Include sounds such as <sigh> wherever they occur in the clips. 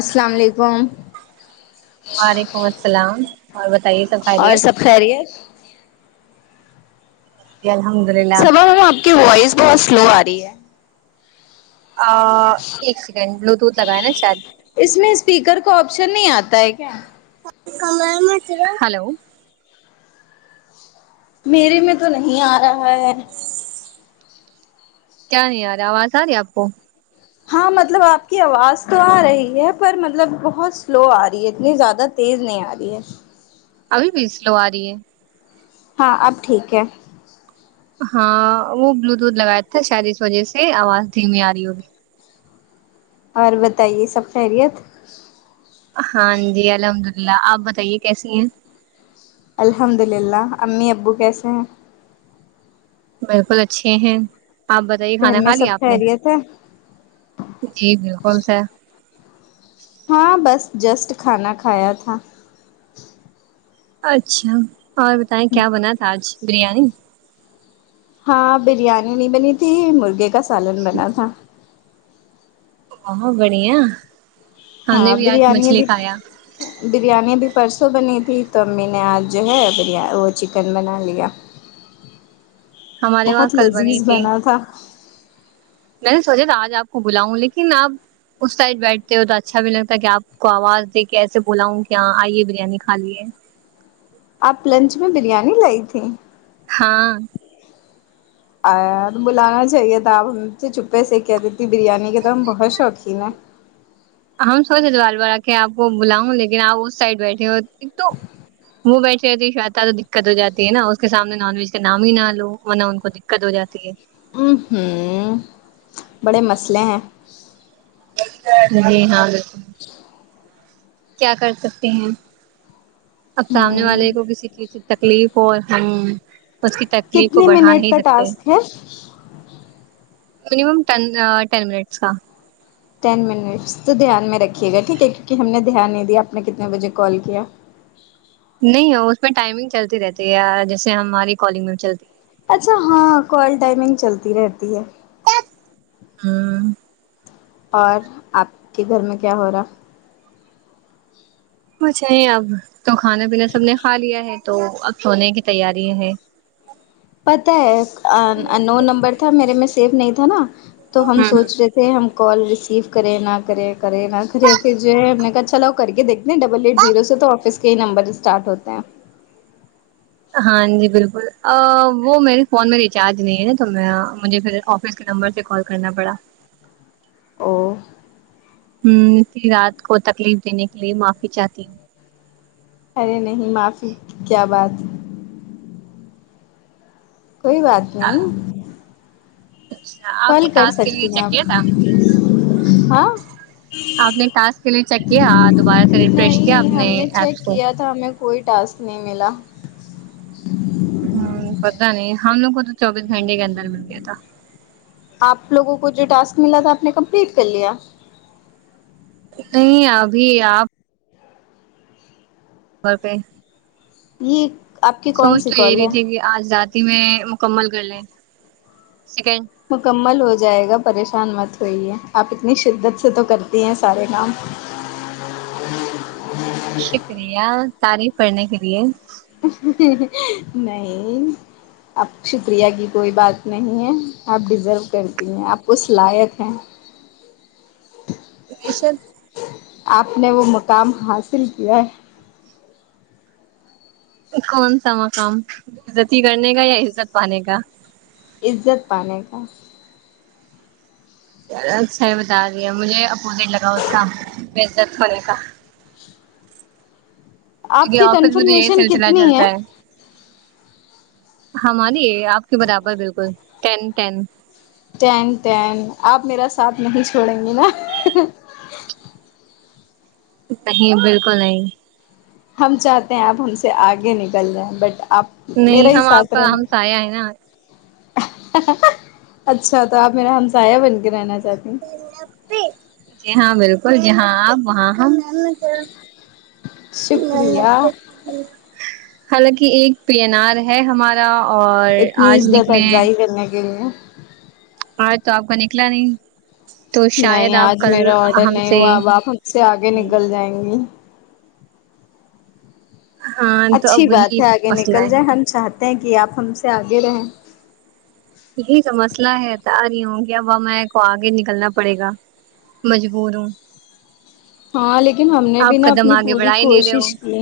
السلام علیکم وعلیکم السلام اور بتائیے سب اور خیریت سب خیریت جی الحمدللہ صبا ءہمیں آپ کی وائس بہت سلو آ رہی ہے آ ایک سیکنڈ بلوٹوتھ لگایا نا شاید اس میں اسپیکر کو آپشن نہیں آتا ہے کیا ہلو میرے میں تو نہیں آ رہا ہے کیا نہیں ارا آواز آ رہی ہے آپ کو ہاں مطلب آپ کی آواز تو آ رہی ہے پر مطلب بہت سلو آ رہی ہے اتنی زیادہ تیز نہیں آ رہی ہے ابھی بھی سلو آ رہی ہے ہاں اب ٹھیک ہے ہاں وہ بلوٹوتھ لگایا تھا شاید اس وجہ سے آواز دھیمی آ رہی ہوگی اور بتائیے سب خیریت ہاں جی الحمد اللہ آپ بتائیے کیسی ہیں الحمد للہ امی ابو کیسے ہیں بالکل اچھے ہیں آپ بتائیے گھر کھانا میں کھا سب لیا آپ نے خیریت ہے جی بالکل سر ہاں بس جسٹ کھانا کھایا تھا اچھا اور بتائیں کیا بنا تھا آج بریانی ہاں بریانی نہیں بنی تھی مرغے کا سالن بنا تھا اہو بڑھیا ہم نے ہاں بھی آج بریانی مچھلی بھی کھایا بریانی ابھی پرسوں بنی تھی تو امی نے آج جو ہے وہ چکن بنا لیا ہمارے وہاں بہت کل بنی لذیذ تھی بنا تھا میں نے سوچا تھا آج آپ کو بلاؤں لیکن آپ اس سائڈ بیٹھتے ہو تو اچھا بھی لگتا ہے کہ آپ کو آواز دے کے ایسے بولاؤں کیا آئیے بریانی کھا لیے آپ لنچ میں بریانی لائی تھی ہاں آ بلانا چاہیے تھا آپ ہم سے چھپے سے ہی کہ دیتی بریانی کے تو ہم بہت شوقین ہیں ہم سوچے تو بار بار آ کے آپ کو بلاؤں لیکن آپ اس سائڈ بیٹھے ہو تو وہ بیٹھے رہتی شویتا تو دقت ہو جاتی ہے نا اس کے سامنے نان ویج کا نام ہی نہ لو ورنہ ان کو دق کت ہو جاتی ہے ہمم ہممم بڑے مسلے ہیں جی ہاں بالکل کیا کر سکتے ہیں اب سامنے ہوں والے کو کسی چیز سے تکلیف ہو اور ہم اس کی تکلیف کو کتنے بڑھا منٹ نہیں کا سکتے ٹاسک ہے مینیمم ٹین آ ٹین منٹس کا ٹین منٹس تو دھیان میں رکھیے گا ٹھیک ہے کیونکہ ہم نے دھیان نہیں دیا آپ نے کتنے بجے کال کیا نہیں ہو اس میں ٹائمنگ چلتی رہتی ہے یار جیسے ہماری کالنگ میں چلتی ہے اچھا ہاں کال ٹائمنگ چلتی رہتی ہے ہوں اور آپ کے گھر میں کیا ہو رہا کچھ نہیں اب تو کھانا پینا سب نے کھا لیا ہے تو اب سونے کی تیاری ہے پتا ہے ہوں آنون نمبر تھا میرے میں سیف نہیں تھا نا تو ہم ہوں سوچ رہے تھے ہم کال ریسیو کرے نہ کریں کرے نہ کرے پھر جو ہے ہم نے کہا چلو کر کے دیکھ ڈبل ایٹ زیرو سے تو آفس کے ہی نمبر اسٹارٹ ہوتے ہیں ہاں جی بالکل آآ وہ میرے فون میں ریچارج نہیں ہے تو میں مجھے پھر آف اس کے نمبر سے کال کرنا پڑا او ہوں اتنی رات کو تکلیف دینے کے لیے معافی چاہتی ہوں ارے نہیں معافی کی کیا بات کوئی بات نہیں اچھا آپ نے کال کر ٹاسک کے لیے سکتی ہیں چیک آپ کیا تھا ہاں آپ نے ٹاسک کے لیے چیک کیا دوبارہ سے ریفریش کیا نہیں ہم اپنے نے ایپس چیک کو کیا تھا ہمیں کوئی ٹاسک نہیں ملا ہوں پتا نہیں ہم لوگ کو تو چوبیس گھنٹے کے اندر مل گیا تھا آپ لوگوں کو جو ٹاسک ملا تھا آپ نے کمپلیٹ کر لیا نہیں ابھی آپ پر پے یہ آپ کی کون سوچ سی تو یہ کال رہی ہے تھی کہ آج رات ہی میں مکمل کر لیں سیکنڈ مکمل ہو جائے گا پریشان مت ہوئیے آپ اتنی شدت سے تو کرتی ہیں سارے کام شکریہ تعریف کرنے کے لیے نہیں آپ شکریہ کی کوئی بات نہیں ہے آپ ڈیزو کرتی ہیں آپ اس لائق ہیں <unintelligible> آپ نے وہ مقام حاصل کیا ہے کون سا مقام عزتی کرنے کا یا عزت پانے کا عزت پانے کا اچھا ہے بتا دیا مجھے اپوزٹ لگا اس کا بےعزت ہونے کا آپ کی آفس میں تو یہی کنفرمیشن سلسلہ کتنی چلتا ہے ہماری ہے آپ کے برابر بالکل ٹین ٹین ٹین ٹین آپ میرا ساتھ نہیں چھوڑیں گی نا نہیں بالکل نہیں ہم چاہتے ہیں آپ ہم سے آگے نکل رہے ہیں بٹ آپ میرا نہیں ہی ہم آپ ساتھ کا رہیں ہم سایہ ہے نا اچھا تو آپ میرا ہمسایہ بن کے رہنااہ جی ہاں بالکل جہاں آپ وہاں ہم شکریہ <unintelligible> حالانکہ ایک پیینار ہے ہمارا اور آج نکلے گرنے کے لیے آج تو آپ کا نکلا نہیں تو نہیں شاید آپ آج کل میرا آڈر ہم نہیں سے ہوا اب آپ ہم سے آگے ہمم نکل جائیں گی ہاں تو اچھی اب بات وہی ہے آگے مسئلہ نکل ہے جائے ہم چاہتے ہیں کہ آپ ہم سے آگے رہیں یہی تو مسئلہ ہے ت آ نہیں ہ گی اب میں کو آگے نکلنا پڑے گا مجبور ہوں ہاں لیکن ہم نے بھی آپ نا قدم اپنی آگے پوری بڑھا ہی نہیں رہے ہو کوشش کی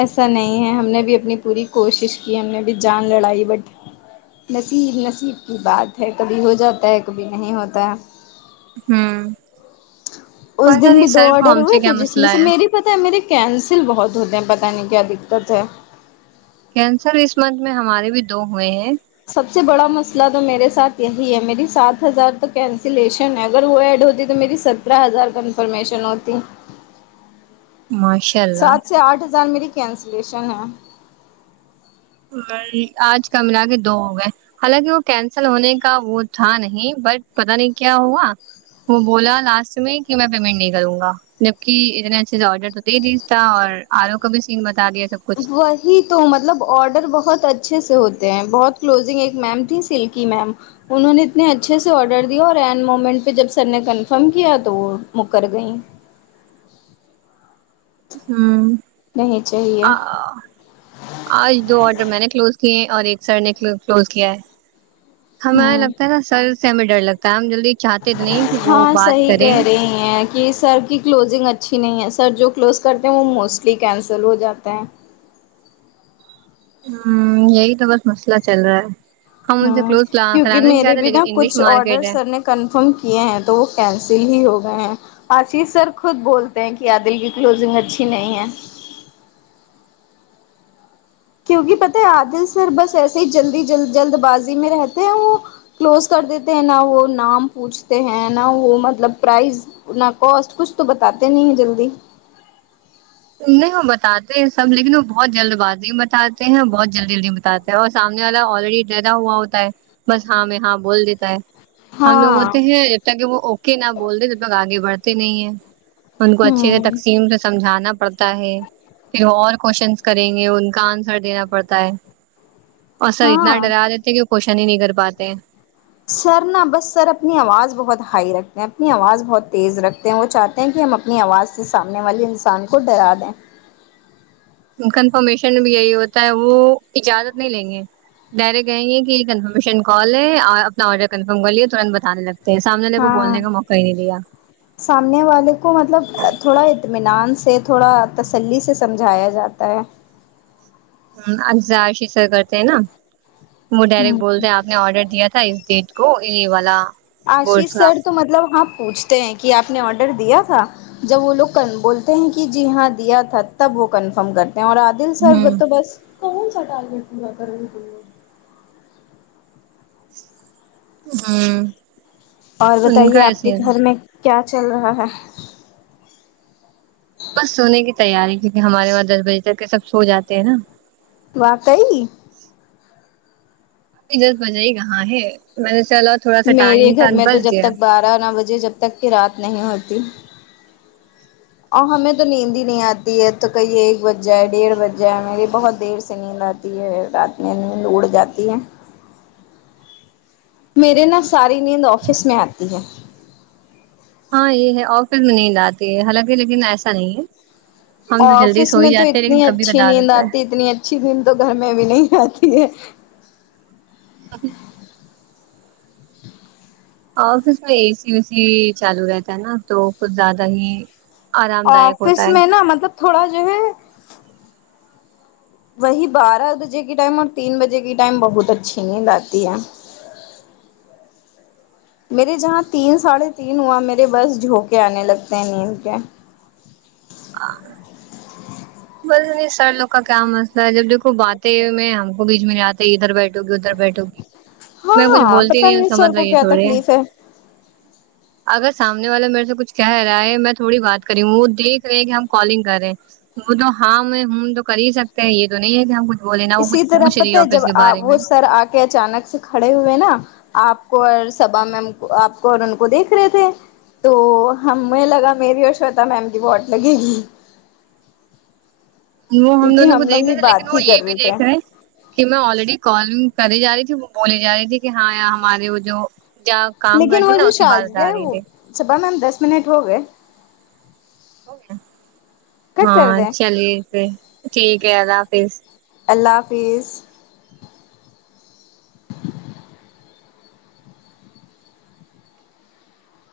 ایسا نہیں ہے ہم نے بھی اپنی پوری کوشش کی ہم نے بھی جان لڑائی بٹ نصیب نصیب کی بات ہے کبھی ہو جاتا ہے کبھی نہیں ہوتا ہے ہوں اس پتا دن نہیں بھی دو سر کو آڈر ہم ہوئے سے کیا تھے جس مسئلہ میں سے ہے میری پتہ ہے میرے کینسل بہت ہوتے ہیں پتہ نہیں کیا دقت ہے کینسل اس منتھ میں ہمارے بھی دو ہوئے ہیں سب سے بڑا مسئلہ تو میرے ساتھ یہی ہے میری سات ہزار تو کینسلیشن ہے اگر وہ ایڈ ہوتی تو میری سترہ ہزار کنفرمیشن ہوتی ماشاء اللہ سات سے آٹھ ہزار میری کینسلیشن ہے آج کا ملا کے دو ہو گئے حالانکہ وہ کینسل ہونے کا وہ تھا نہیں بٹ پتا نہیں کیا ہوا وہ بولا لاسٹ میں کہ میں پیمنٹ نہیں کروں گا جبکہ اتنے اچھے سے آرڈر تو دے دی تھا اور آرو کا بھی سین بتا دیا سب کچھ ہی تو مطلب آڈر بہت اچھے سے ہوتے ہیں بہت کلوزنگ ایک میم تھی سلکی میم انہوں نے اتنے اچھے سے آڈر دیا اور اینڈ مومنٹ پہ جب سر نے کنفرم کیا تو وہ مکر گئیں ہوں نہیں چاہیے آ آج دو آڈر میں نے کلوز کیے ہیں اور ایک سر نے کلوز کیا ہے ہمیں ہوں لگتا ہے نا سر سے ہمیں ڈر لگتا ہے ہم جلدی چاہتے نہیں کہ وہ ہاں بات صحیح کریں کہہ رہی کہ سر کی کلوزنگ اچھی نہیں ہے سر جو کلوز کرتے ہیں وہ موسٹلی کینسل ہو جاتے ہیں ہوں یہی تو بس مسئلہ چل رہا ہے ہم ان سے ہوں کلوز کرانا کیونکہ نہیں میرے چاہتے بھی لیکن نا انگلش کچھ مارکیٹ آڈرس ہے سر نے کنفرم کیے ہیں تو وہ کینسل ہی ہو گئے ہیں آشیش سر خود بولتے ہیں کہ عادل کی کلوزنگ اچھی نہیں ہے کیونکہ پتہ ہے عادل سر بس ایسے ہی جلدیل جلد بازی میں رہتے ہیں وہ کلوز کر دیتے ہیں نہ وہ نام پوچھتے ہیں نہ وہ مطلب پرائز نہ کوسٹ کچھ تو بتاتے نہیں ہیں جلدی نہیں وہ بتاتے ہیں سب لیکن وہ بہت جلد بازی بتاتے ہیں اور بہت جلدی جلدی بتاتے اور سامنے والا آلریڈی ڈرا ہوا ہوتا ہے بس ہاں میں ہاں بول دیتا ہے ہم لوگ ہاں ہوتے ہیں جب تک کہ وہ اوکے نہ بولتے جب تک آگے بڑھتے نہیں ہیں ان کو اچھے سے ہوں تقسیم سے سمجھانا پڑتا ہے پھر اور کوشچن کریں گے ان کا آنسر دینا پڑتا ہے اور سر اتنا ہاں ڈرا دیتے ہیں کہ وہ کوشن ہی نہیں کر پاتے سر نا بس سر اپنی آواز بہت ہائی رکھتے ہیں اپنی آواز بہت تیز رکھتے وہ چاہتے ہیں کہ ہم اپنی آواز سے سامنے والے انسان کو ڈرا دیں کنفرمیشن بھی یہی ہوتا ہے وہ اجازت نہیں لیں گے ڈائریکٹ کہےگے کہ کنفرمیشن کال ہے اور اپنا آرڈر کنفرم کر لیے ترنت بتانے لگے سامنےنے کو ہاں بولنے کا موقع ہی نہیں دیا سامنے والے کو مطلب تھوڑا اطمینان سے تھوڑا تسلی سے سمجھایا جاتا ہے اجزا شی سیر کرتے ہے نا وہ ڈائریکٹ بولتے ہیں آپ نے آرڈر دیا تھا اس ڈیٹ کو یہ والا آشیش بورڈس کا سر تو مطلب ہاں پوچھتے ہیں کہ اپ نے آڈر دیا تھا جب وہ لوگ کنف بولتے ہیں کہ جی ہاں دیا تھا تب وہ کنفرم کرتے ہیں اور آپ دل سرب ہوں تو بس کون سا ٹارگٹ پورا کر امم اور بتائیے آپ کے گھر میں کیا چل رہا ہے بس سونے کی تیاری کیونکہ ہمارے وہاں دس بجے تک کے سب سو جاتے ہیں نا واقعئی ادھر بجائی کہاں ہے میں نے چلا تھوڑا سا میرے ٹائم گھر تھا میں تو بس جب گیا تک بارہ نا بجے جب تک کے رات نہیں ہوتی اور ہمیں تو نیند ہی نہیں آتی ہے تو کہئی ایک بج جائے ڈیڑھ بج جائے میری بہت دیر سے نیند آتی تی ہے رات میں نیند اڑ جاتی ہے میرے نا ساری نیند آفس میں آتی ہے ہاں یہ ہے آفس میں نیند آتی ہے حالانکہ لیکن ایسا نہیں ہے ہم تو جلدی آفس سو میں ہی تو جاتے ہیں لیکن اتنی کبھی اچھی کدار نیند ہوتا آتی ہے اتنی اچھی نیند تو گھر میں بھی نہیں آتی ہے <unintelligible> آفس میں اے سی وی سی چالو رہتا ہے نا تو کچھ زیادہ ہی آرام دائک آفس ہوتا ہے میں نا مطلب تھوڑا جو ہے وہی بارہ بجے کی ٹائم اور تین بجے کی ٹائم بہت اچھی نیند آتی ہے میرے جہاں تین ساڑھے تین ہوا میرے بس جھونکے آنے لگتے ہیں نیند کے آ بس نہیں سر لوگ کا کیا مسئلہ ہے جب دیکھو باتیں میں ہم کو بیچ میں لاتے تو ادھر بیٹھو گی ادھر بیٹھو گی میں کچھ ہاں بولتی پتا نہیں ہوں اس کا سر مطلب کو یہ کیا تھوڑے ہے تکلیف اگر سامنے والا میرے سے کچھ کہہ رہا ہے میں تھوڑی بات کری ہوں وہ دیکھ رہے کہ ہم کالنگ کر رہیں وہ تو ہاں میں امم تو کر ہی سکتے ہیں یہ تو نہیں ہے کہ ہم کچھ بولے نا وہ اسی کچھ طرح پوچھ رہی پتہ ہے جب آفس کے آ بارے میں وہ سر آ کے اچانک سے کھڑے ہوئے نا آپ کو اور سبا میم کو آپ کو اور ان کو دیکھ رہے تھے تو ہمیں لگا میری اور شویتا میم کی واٹ لگے گی وہ ہم کیونکہ دونوں کو لوگ دیکھرہے بھی تھے لیکن بات ہی وہ کر یہ بھی تھے دیکھ رہے ہیں کہ میں آلریڈی کالینگ کری جا رہی تھی وہ بولی جا رہی تھی کہ ہاں یا ہمارے وہ جو کیا لیکن وہ جو شازیا ہے وہ صبا میم دس منٹ ہو گئے کٹ کر ہاں دیں چلیے پھر ٹھیک ہے اللہ حافظ اللہ حافظ